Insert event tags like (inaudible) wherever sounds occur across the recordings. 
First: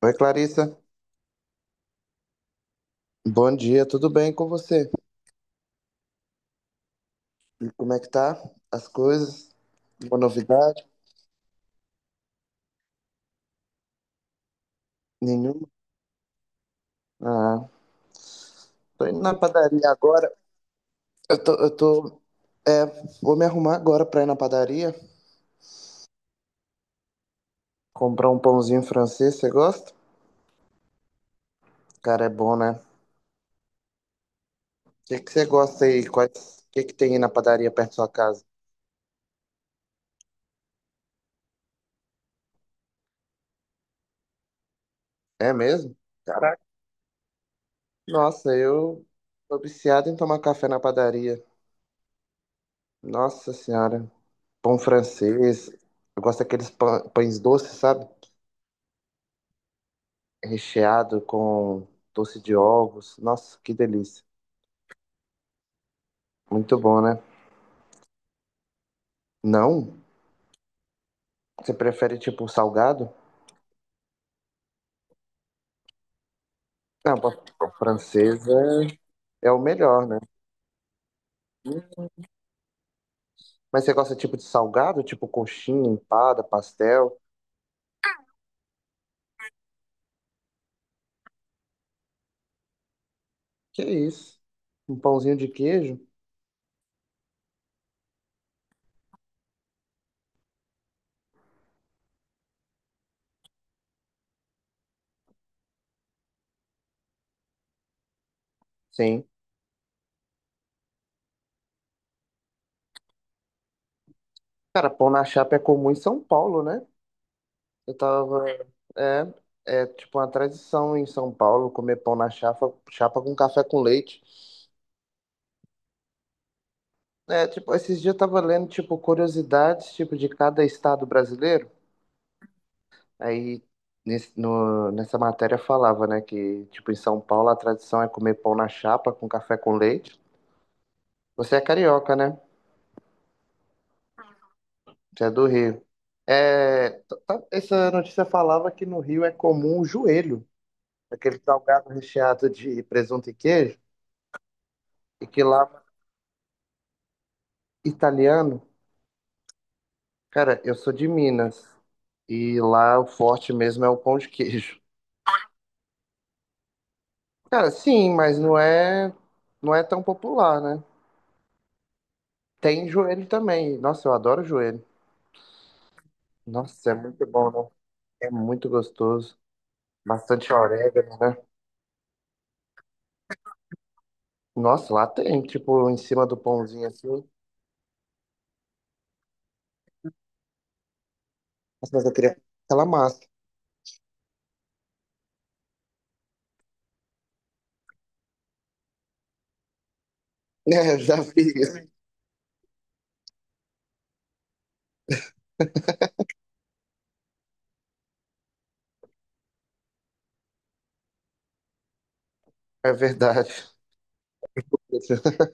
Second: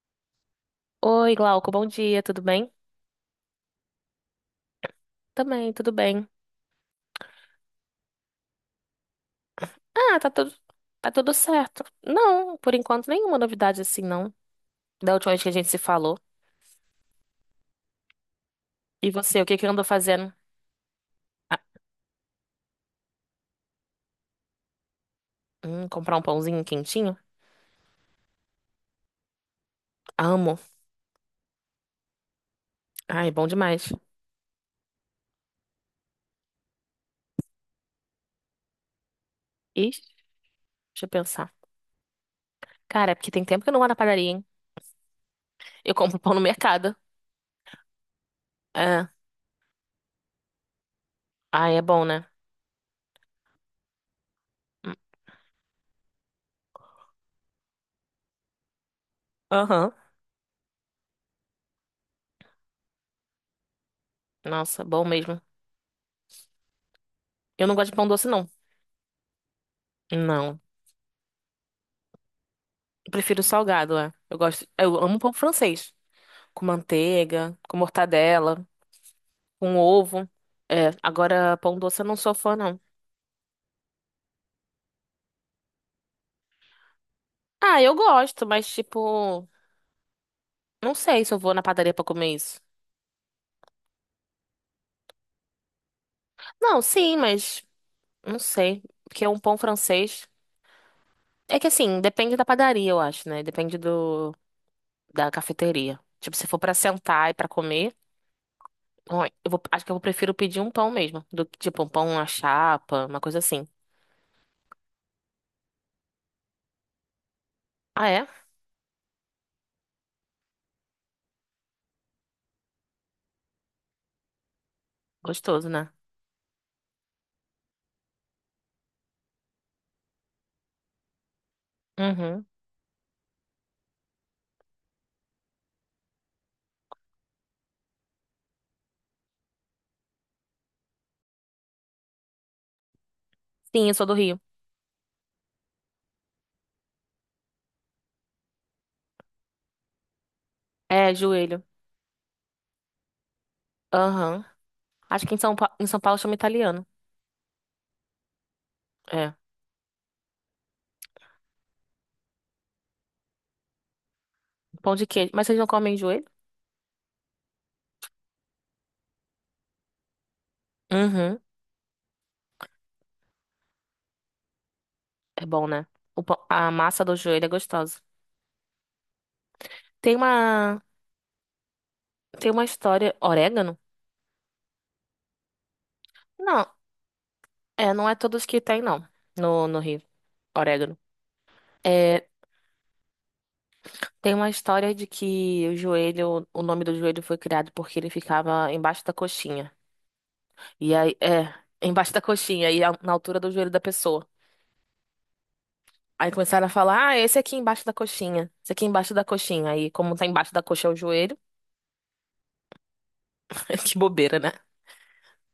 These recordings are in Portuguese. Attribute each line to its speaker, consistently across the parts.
Speaker 1: Oi, Clarissa.
Speaker 2: Oi, Glauco, bom dia, tudo bem?
Speaker 1: Bom dia, tudo bem com você?
Speaker 2: Também, tudo bem.
Speaker 1: E como é que tá? As coisas? Uma
Speaker 2: Ah,
Speaker 1: novidade?
Speaker 2: tá tudo certo. Não, por enquanto, nenhuma novidade assim, não. Da última vez que a
Speaker 1: Nenhuma?
Speaker 2: gente se falou.
Speaker 1: Ah, tô
Speaker 2: E
Speaker 1: indo na
Speaker 2: você, o que que andou
Speaker 1: padaria agora.
Speaker 2: fazendo?
Speaker 1: Eu tô,
Speaker 2: Ah,
Speaker 1: eu tô, é, vou me arrumar agora pra ir na padaria,
Speaker 2: comprar um pãozinho quentinho?
Speaker 1: comprar um pãozinho francês, você gosta?
Speaker 2: Amo.
Speaker 1: Cara, é bom, né? O
Speaker 2: Ai, bom demais.
Speaker 1: que que você gosta aí? Quais, o que que tem aí na padaria perto da sua casa?
Speaker 2: Ixi, deixa eu pensar. Cara, é porque tem tempo que eu não vou na padaria, hein?
Speaker 1: É
Speaker 2: Eu
Speaker 1: mesmo?
Speaker 2: compro pão no
Speaker 1: Caraca.
Speaker 2: mercado.
Speaker 1: Nossa, eu
Speaker 2: É.
Speaker 1: tô viciado em tomar café na padaria.
Speaker 2: Ai, é bom, né?
Speaker 1: Nossa Senhora. Pão
Speaker 2: Hum,
Speaker 1: francês. Eu gosto daqueles pães doces, sabe?
Speaker 2: Aham.
Speaker 1: Recheado com doce de ovos. Nossa, que delícia.
Speaker 2: Nossa, bom mesmo.
Speaker 1: Muito bom, né?
Speaker 2: Eu não gosto de pão doce, não.
Speaker 1: Não?
Speaker 2: Não.
Speaker 1: Você prefere tipo
Speaker 2: Eu
Speaker 1: salgado?
Speaker 2: prefiro salgado, é. Eu gosto. Eu amo pão francês com
Speaker 1: Não,
Speaker 2: manteiga, com
Speaker 1: francesa
Speaker 2: mortadela,
Speaker 1: é o
Speaker 2: com
Speaker 1: melhor, né?
Speaker 2: ovo. É, agora pão doce eu não sou fã, não.
Speaker 1: Mas você gosta tipo de salgado, tipo coxinha, empada, pastel?
Speaker 2: Ah, eu gosto, mas tipo, não sei se eu vou na padaria pra comer isso.
Speaker 1: Que isso? Um pãozinho de queijo?
Speaker 2: Não, sim, mas não sei, porque é um pão francês. É que assim, depende da padaria, eu acho, né? Depende do da cafeteria. Tipo, se for pra sentar e pra comer, ó,
Speaker 1: Sim.
Speaker 2: acho que eu prefiro pedir um pão mesmo, do que tipo um pão à chapa, uma coisa assim.
Speaker 1: Cara, pão na chapa é comum em São Paulo, né? Eu
Speaker 2: Ah, é?
Speaker 1: tava. É, é tipo uma tradição em São Paulo comer pão na chapa, chapa com café com leite.
Speaker 2: Gostoso, né?
Speaker 1: É, tipo, esses dias eu tava lendo, tipo, curiosidades, tipo, de cada estado brasileiro.
Speaker 2: Uhum.
Speaker 1: Aí, nessa matéria falava, né, que, tipo, em São Paulo a tradição é comer pão na chapa com café com leite. Você é carioca, né?
Speaker 2: Sim, eu sou do Rio.
Speaker 1: Você é do Rio. É, essa notícia falava que no Rio é comum o joelho,
Speaker 2: É,
Speaker 1: aquele
Speaker 2: joelho.
Speaker 1: salgado recheado de presunto e queijo,
Speaker 2: Aham.
Speaker 1: e
Speaker 2: Acho que em
Speaker 1: que
Speaker 2: São,
Speaker 1: lá,
Speaker 2: Pa- em São Paulo chama italiano.
Speaker 1: italiano,
Speaker 2: É.
Speaker 1: cara, eu sou de Minas, e lá o forte mesmo é o pão de queijo.
Speaker 2: Pão de queijo. Mas vocês não comem joelho?
Speaker 1: Cara, sim, não é tão popular, né?
Speaker 2: Uhum.
Speaker 1: Tem joelho também. Nossa, eu adoro joelho.
Speaker 2: É bom, né? A
Speaker 1: Nossa, é
Speaker 2: massa do
Speaker 1: muito
Speaker 2: joelho é
Speaker 1: bom, né?
Speaker 2: gostosa.
Speaker 1: É muito gostoso.
Speaker 2: Tem
Speaker 1: Bastante
Speaker 2: uma...
Speaker 1: orégano, né?
Speaker 2: Tem uma história... Orégano?
Speaker 1: Nossa, lá tem, tipo, em cima do
Speaker 2: Não.
Speaker 1: pãozinho assim. Nossa,
Speaker 2: É, não é todos que tem, não. No Rio. Orégano.
Speaker 1: mas eu
Speaker 2: É,
Speaker 1: queria aquela massa. (laughs)
Speaker 2: tem uma história de que o joelho... O nome do joelho foi criado porque ele ficava embaixo da coxinha. E
Speaker 1: É,
Speaker 2: aí...
Speaker 1: já
Speaker 2: É.
Speaker 1: vi.
Speaker 2: (laughs) Embaixo da coxinha. Na altura do joelho da pessoa. Aí começaram a falar, ah, esse aqui embaixo da coxinha, esse aqui embaixo da coxinha. Aí, como tá embaixo da coxa é o joelho,
Speaker 1: É verdade.
Speaker 2: (laughs) que bobeira, né?
Speaker 1: (laughs)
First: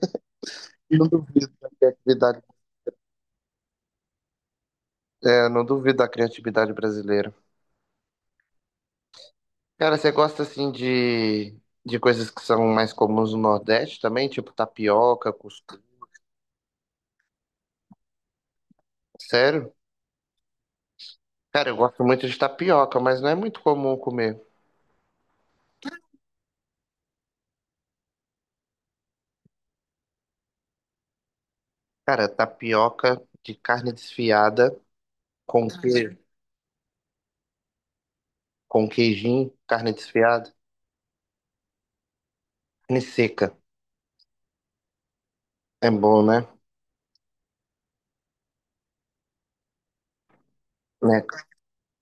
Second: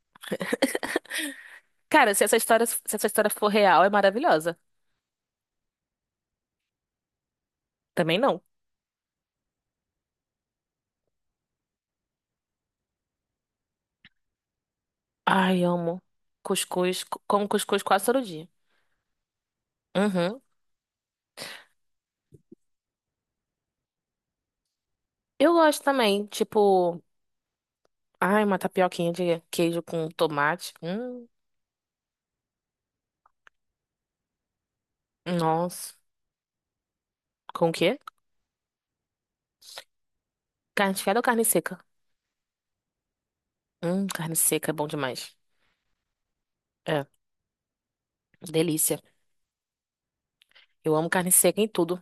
Speaker 1: Não duvido da
Speaker 2: Cara,
Speaker 1: criatividade,
Speaker 2: se essa história for real, é maravilhosa.
Speaker 1: é, não duvido da criatividade brasileira.
Speaker 2: Também não.
Speaker 1: Cara, você gosta assim de coisas que são mais comuns no Nordeste também? Tipo tapioca,
Speaker 2: Ai,
Speaker 1: cuscuz?
Speaker 2: amo. Como cuscuz quase todo dia.
Speaker 1: Sério?
Speaker 2: Uhum.
Speaker 1: Cara, eu gosto muito de tapioca, mas não é muito comum comer.
Speaker 2: Eu gosto também, tipo, ai, uma tapioquinha de queijo com tomate.
Speaker 1: Cara, tapioca de carne desfiada com
Speaker 2: Nossa.
Speaker 1: queijo,
Speaker 2: Com o quê?
Speaker 1: com queijinho, carne desfiada,
Speaker 2: Carne desfiada ou carne seca?
Speaker 1: carne seca.
Speaker 2: Carne seca é bom demais.
Speaker 1: É bom, né?
Speaker 2: É, delícia. Eu amo
Speaker 1: Né?
Speaker 2: carne seca em tudo.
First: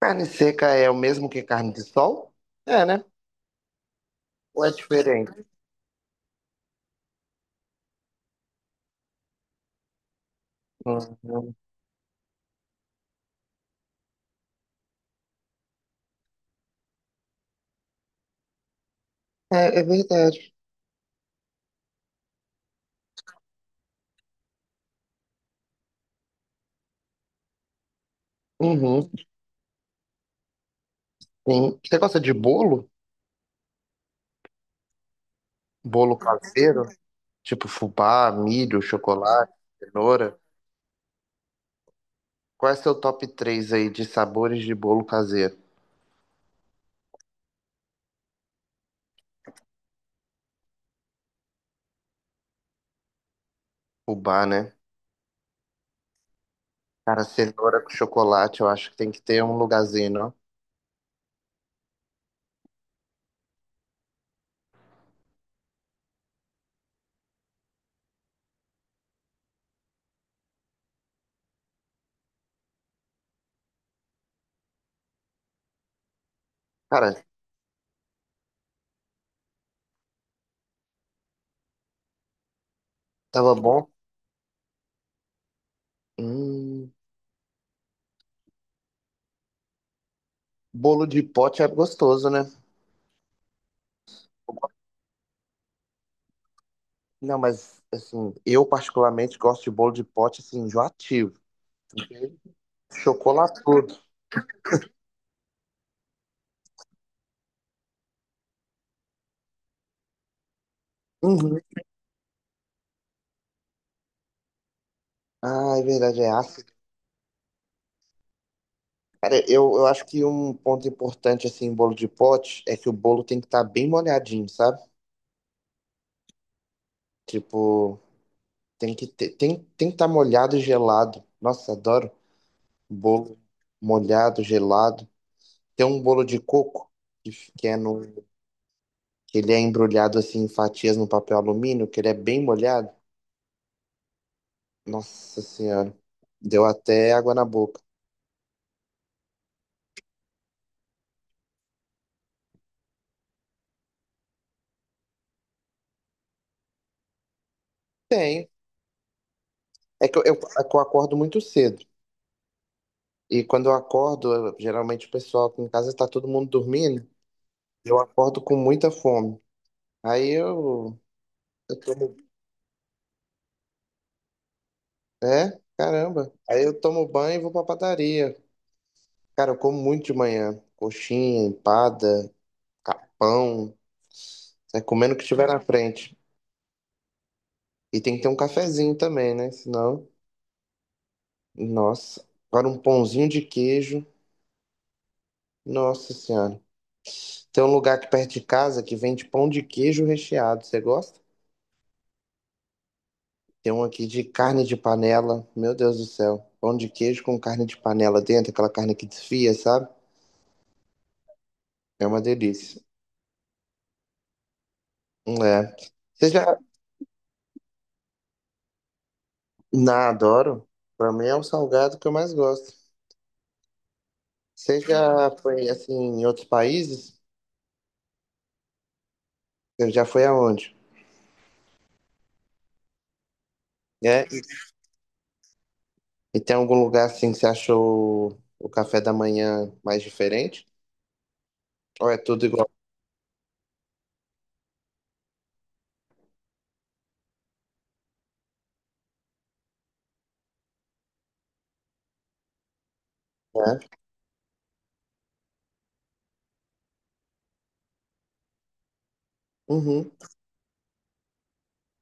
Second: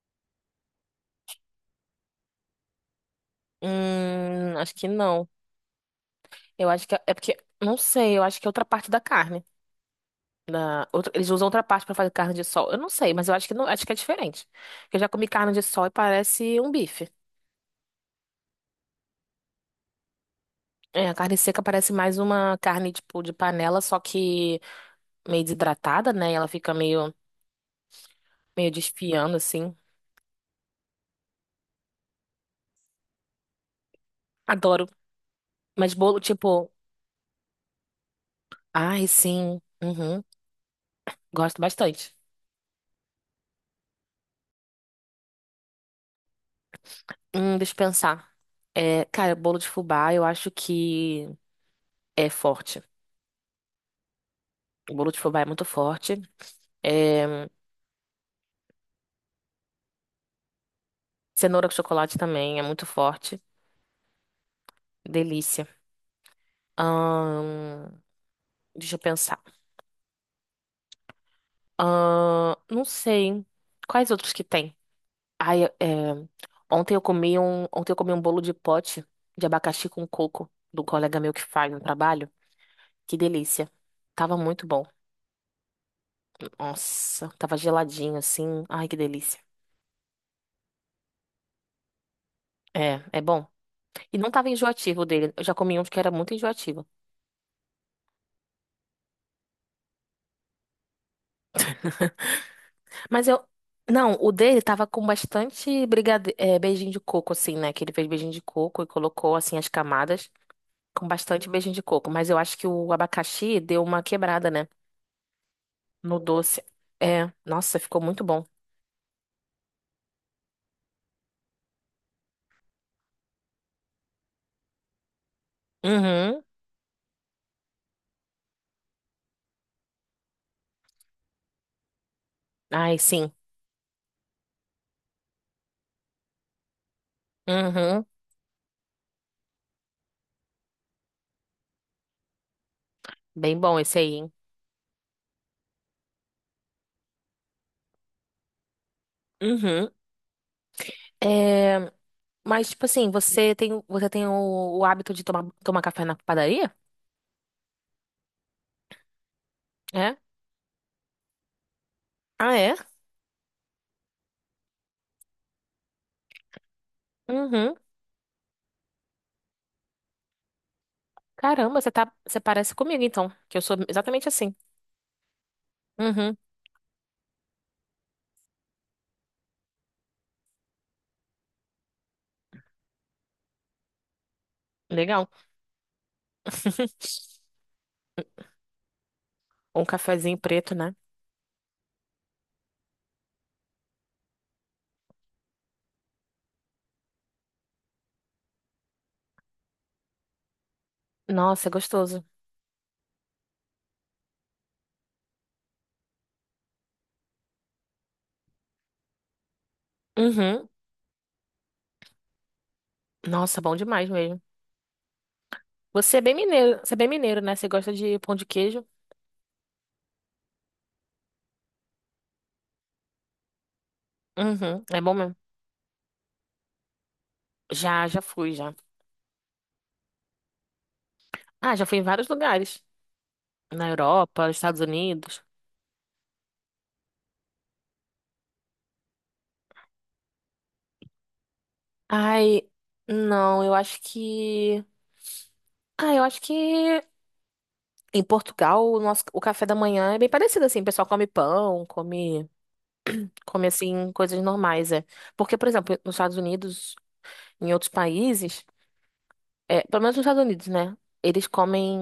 Speaker 1: Carne seca é o mesmo que carne de sol? É, né? Ou é
Speaker 2: Acho que não.
Speaker 1: diferente?
Speaker 2: Eu acho que é porque não sei, eu acho que é outra parte da carne. Eles usam
Speaker 1: Uhum.
Speaker 2: outra parte pra fazer carne de sol. Eu não sei, mas eu acho que não, acho que é diferente. Eu já comi carne de sol e parece um bife.
Speaker 1: É, é verdade.
Speaker 2: É, a carne seca parece mais uma carne tipo de panela, só que meio desidratada, né? E ela fica meio
Speaker 1: Uhum.
Speaker 2: desfiando assim.
Speaker 1: Sim. Você gosta de bolo?
Speaker 2: Adoro. Mas
Speaker 1: Bolo
Speaker 2: bolo tipo,
Speaker 1: caseiro? Tipo fubá, milho,
Speaker 2: ai,
Speaker 1: chocolate,
Speaker 2: sim. Uhum,
Speaker 1: cenoura?
Speaker 2: gosto bastante.
Speaker 1: Qual é seu top 3 aí de sabores de bolo caseiro?
Speaker 2: Deixa eu pensar. É, cara, bolo de fubá, eu acho que é forte.
Speaker 1: Fubá, né?
Speaker 2: O bolo de fubá é muito forte.
Speaker 1: Cara,
Speaker 2: É,
Speaker 1: cenoura com chocolate, eu acho que tem que ter um lugarzinho, não?
Speaker 2: cenoura com chocolate também é muito forte. Delícia. Ahn, deixa eu pensar. Não sei. Quais outros que tem? Ai, é,
Speaker 1: Cara,
Speaker 2: ontem eu comi um bolo de pote de abacaxi com coco do colega meu que faz no trabalho. Que
Speaker 1: tava
Speaker 2: delícia.
Speaker 1: bom.
Speaker 2: Tava muito bom.
Speaker 1: Hum,
Speaker 2: Nossa, tava geladinho assim. Ai, que delícia.
Speaker 1: bolo de pote é gostoso, né?
Speaker 2: É, é bom. E não tava enjoativo o dele. Eu já comi um que era muito enjoativo.
Speaker 1: Não, mas assim, eu particularmente gosto de bolo de pote assim, enjoativo.
Speaker 2: Mas eu.
Speaker 1: Chocolatudo.
Speaker 2: Não, o dele tava com bastante beijinho de coco, assim, né? Que ele fez beijinho de coco e colocou, assim, as camadas com bastante
Speaker 1: Uhum.
Speaker 2: beijinho de coco, mas eu acho que o abacaxi deu uma quebrada, né?
Speaker 1: Ah, é
Speaker 2: No
Speaker 1: verdade, é
Speaker 2: doce.
Speaker 1: ácido.
Speaker 2: É, nossa, ficou muito bom.
Speaker 1: Cara, eu acho que um ponto importante assim em bolo de pote é que o bolo tem que estar bem molhadinho, sabe?
Speaker 2: Uhum.
Speaker 1: Tipo, tem que estar molhado e gelado. Nossa, adoro
Speaker 2: Ai, sim.
Speaker 1: bolo molhado, gelado. Tem um bolo de coco que, que é no,
Speaker 2: Uhum.
Speaker 1: que ele é embrulhado assim em fatias no papel alumínio, que ele é bem molhado.
Speaker 2: Bem bom esse aí, hein?
Speaker 1: Nossa Senhora, deu até água na boca.
Speaker 2: Uhum. É, mas, tipo assim, você tem o hábito de tomar café na padaria?
Speaker 1: Tem. É
Speaker 2: É?
Speaker 1: que é que eu acordo muito cedo.
Speaker 2: Ah, é?
Speaker 1: E quando eu acordo, eu- geralmente o pessoal aqui em casa está todo mundo dormindo.
Speaker 2: Uhum.
Speaker 1: Eu acordo com muita fome. Aí eu, eu
Speaker 2: Caramba,
Speaker 1: tomo.
Speaker 2: você parece comigo, então, que eu sou exatamente assim.
Speaker 1: É? Caramba.
Speaker 2: Uhum.
Speaker 1: Aí eu tomo banho e vou pra padaria. Cara, eu como muito de manhã. Coxinha, empada, capão, né, comendo o que
Speaker 2: Legal.
Speaker 1: tiver na frente.
Speaker 2: (laughs)
Speaker 1: E tem que ter um cafezinho também, né?
Speaker 2: Um
Speaker 1: Senão,
Speaker 2: cafezinho preto, né?
Speaker 1: nossa. Agora um pãozinho de queijo, nossa senhora. Tem um lugar aqui perto de casa que vende pão de queijo recheado, você gosta?
Speaker 2: Nossa, é gostoso.
Speaker 1: Tem um aqui de carne de panela, meu Deus do céu. Pão de queijo com carne de panela dentro, aquela carne que desfia, sabe?
Speaker 2: Uhum.
Speaker 1: É uma delícia.
Speaker 2: Nossa, bom demais mesmo.
Speaker 1: É. Você já...
Speaker 2: Você é bem mineiro, né? Você gosta de pão de queijo?
Speaker 1: Na, adoro. Pra mim é o salgado que eu mais gosto. Você
Speaker 2: Uhum, é bom
Speaker 1: já
Speaker 2: mesmo.
Speaker 1: foi, assim, em outros países?
Speaker 2: Já, já fui, já.
Speaker 1: Você já foi aonde?
Speaker 2: Ah, já fui em vários lugares. Na
Speaker 1: É? E
Speaker 2: Europa, nos Estados Unidos.
Speaker 1: e tem algum lugar assim que você achou o café da manhã mais diferente? Ou é tudo
Speaker 2: Ai,
Speaker 1: igual?
Speaker 2: não, eu acho que. Ah, eu acho que em Portugal o café da manhã é bem parecido assim. O pessoal come pão, come, come
Speaker 1: Né?
Speaker 2: assim coisas normais, é. Porque, por exemplo, nos Estados Unidos, em outros países, é, pelo
Speaker 1: Uhum,
Speaker 2: menos nos Estados Unidos, né? Eles comem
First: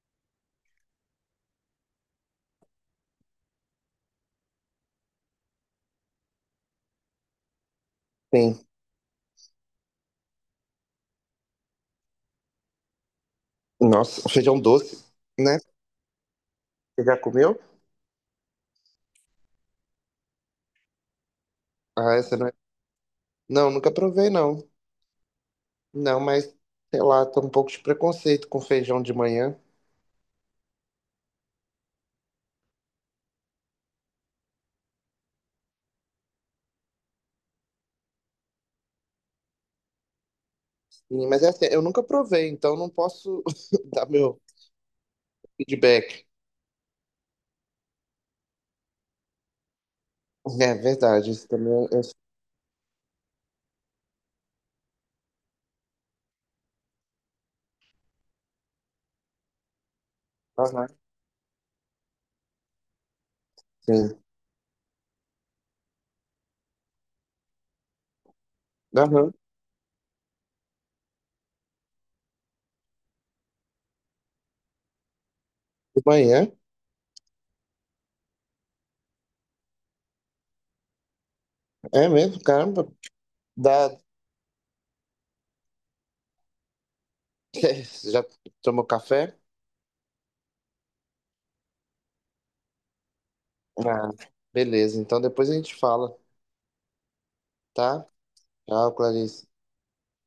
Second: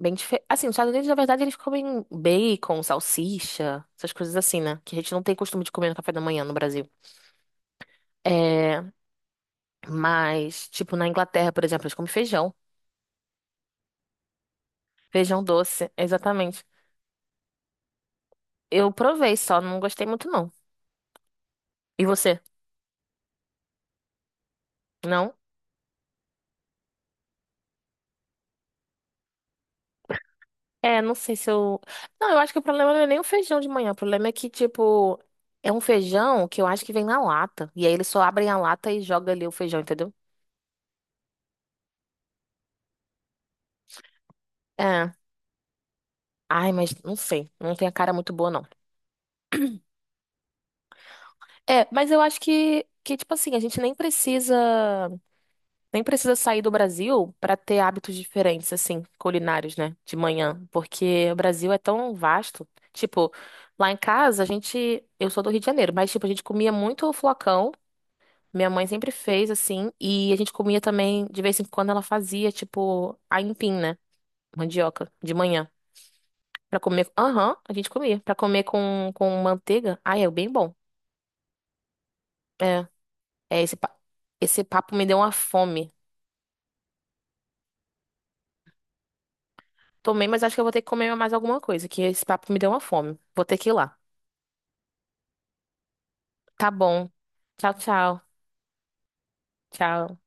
Speaker 2: bem diferente. Assim, nos Estados Unidos, na verdade, eles comem bacon, salsicha, essas coisas assim, né? Que a gente não tem costume de comer no café da manhã no Brasil.
Speaker 1: sim.
Speaker 2: É, mas, tipo, na Inglaterra, por exemplo, eles comem feijão.
Speaker 1: Nossa, feijão doce,
Speaker 2: Feijão
Speaker 1: né?
Speaker 2: doce, exatamente.
Speaker 1: Você já comeu?
Speaker 2: Eu provei só, não gostei muito, não. E
Speaker 1: Ah, essa
Speaker 2: você?
Speaker 1: não é... Não, nunca provei, não.
Speaker 2: Não?
Speaker 1: Não, mas, sei lá, tô um pouco de preconceito com feijão de manhã.
Speaker 2: É, não sei se eu. Não, eu acho que o problema não é nem o feijão de manhã. O problema é que, tipo, é um feijão que eu acho que vem na lata. E aí eles só abrem a lata e jogam ali o feijão, entendeu?
Speaker 1: Sim, mas é assim, eu nunca provei, então não posso (laughs) dar meu
Speaker 2: É.
Speaker 1: feedback.
Speaker 2: Ai, mas não sei. Não tem a cara muito boa, não.
Speaker 1: É verdade, isso também
Speaker 2: É,
Speaker 1: é... é,
Speaker 2: mas eu acho que tipo assim, a gente nem precisa, nem precisa sair do Brasil pra ter hábitos diferentes, assim, culinários, né? De manhã.
Speaker 1: aham,
Speaker 2: Porque o Brasil é tão vasto. Tipo, lá em
Speaker 1: sim.
Speaker 2: casa, a gente. Eu sou do Rio de Janeiro, mas, tipo, a gente comia muito flocão. Minha mãe sempre
Speaker 1: Aham,
Speaker 2: fez, assim. E a gente comia também, de vez em quando, ela fazia, tipo, aipim, né? Mandioca, de manhã.
Speaker 1: de manhã,
Speaker 2: Pra comer. Aham, a gente comia. Pra comer com manteiga. Ai, é bem bom.
Speaker 1: é mesmo, caramba.
Speaker 2: É. É, esse,
Speaker 1: Dá,
Speaker 2: pa- esse papo me deu uma fome.
Speaker 1: (laughs) você já tomou café?
Speaker 2: Tomei, mas acho que eu vou ter que comer mais alguma coisa, que esse papo me deu uma fome. Vou ter que ir lá.
Speaker 1: Ah, beleza. Então depois a gente fala,
Speaker 2: Tá bom. Tchau,
Speaker 1: tá?
Speaker 2: tchau.
Speaker 1: Tchau, Clarice.
Speaker 2: Tchau.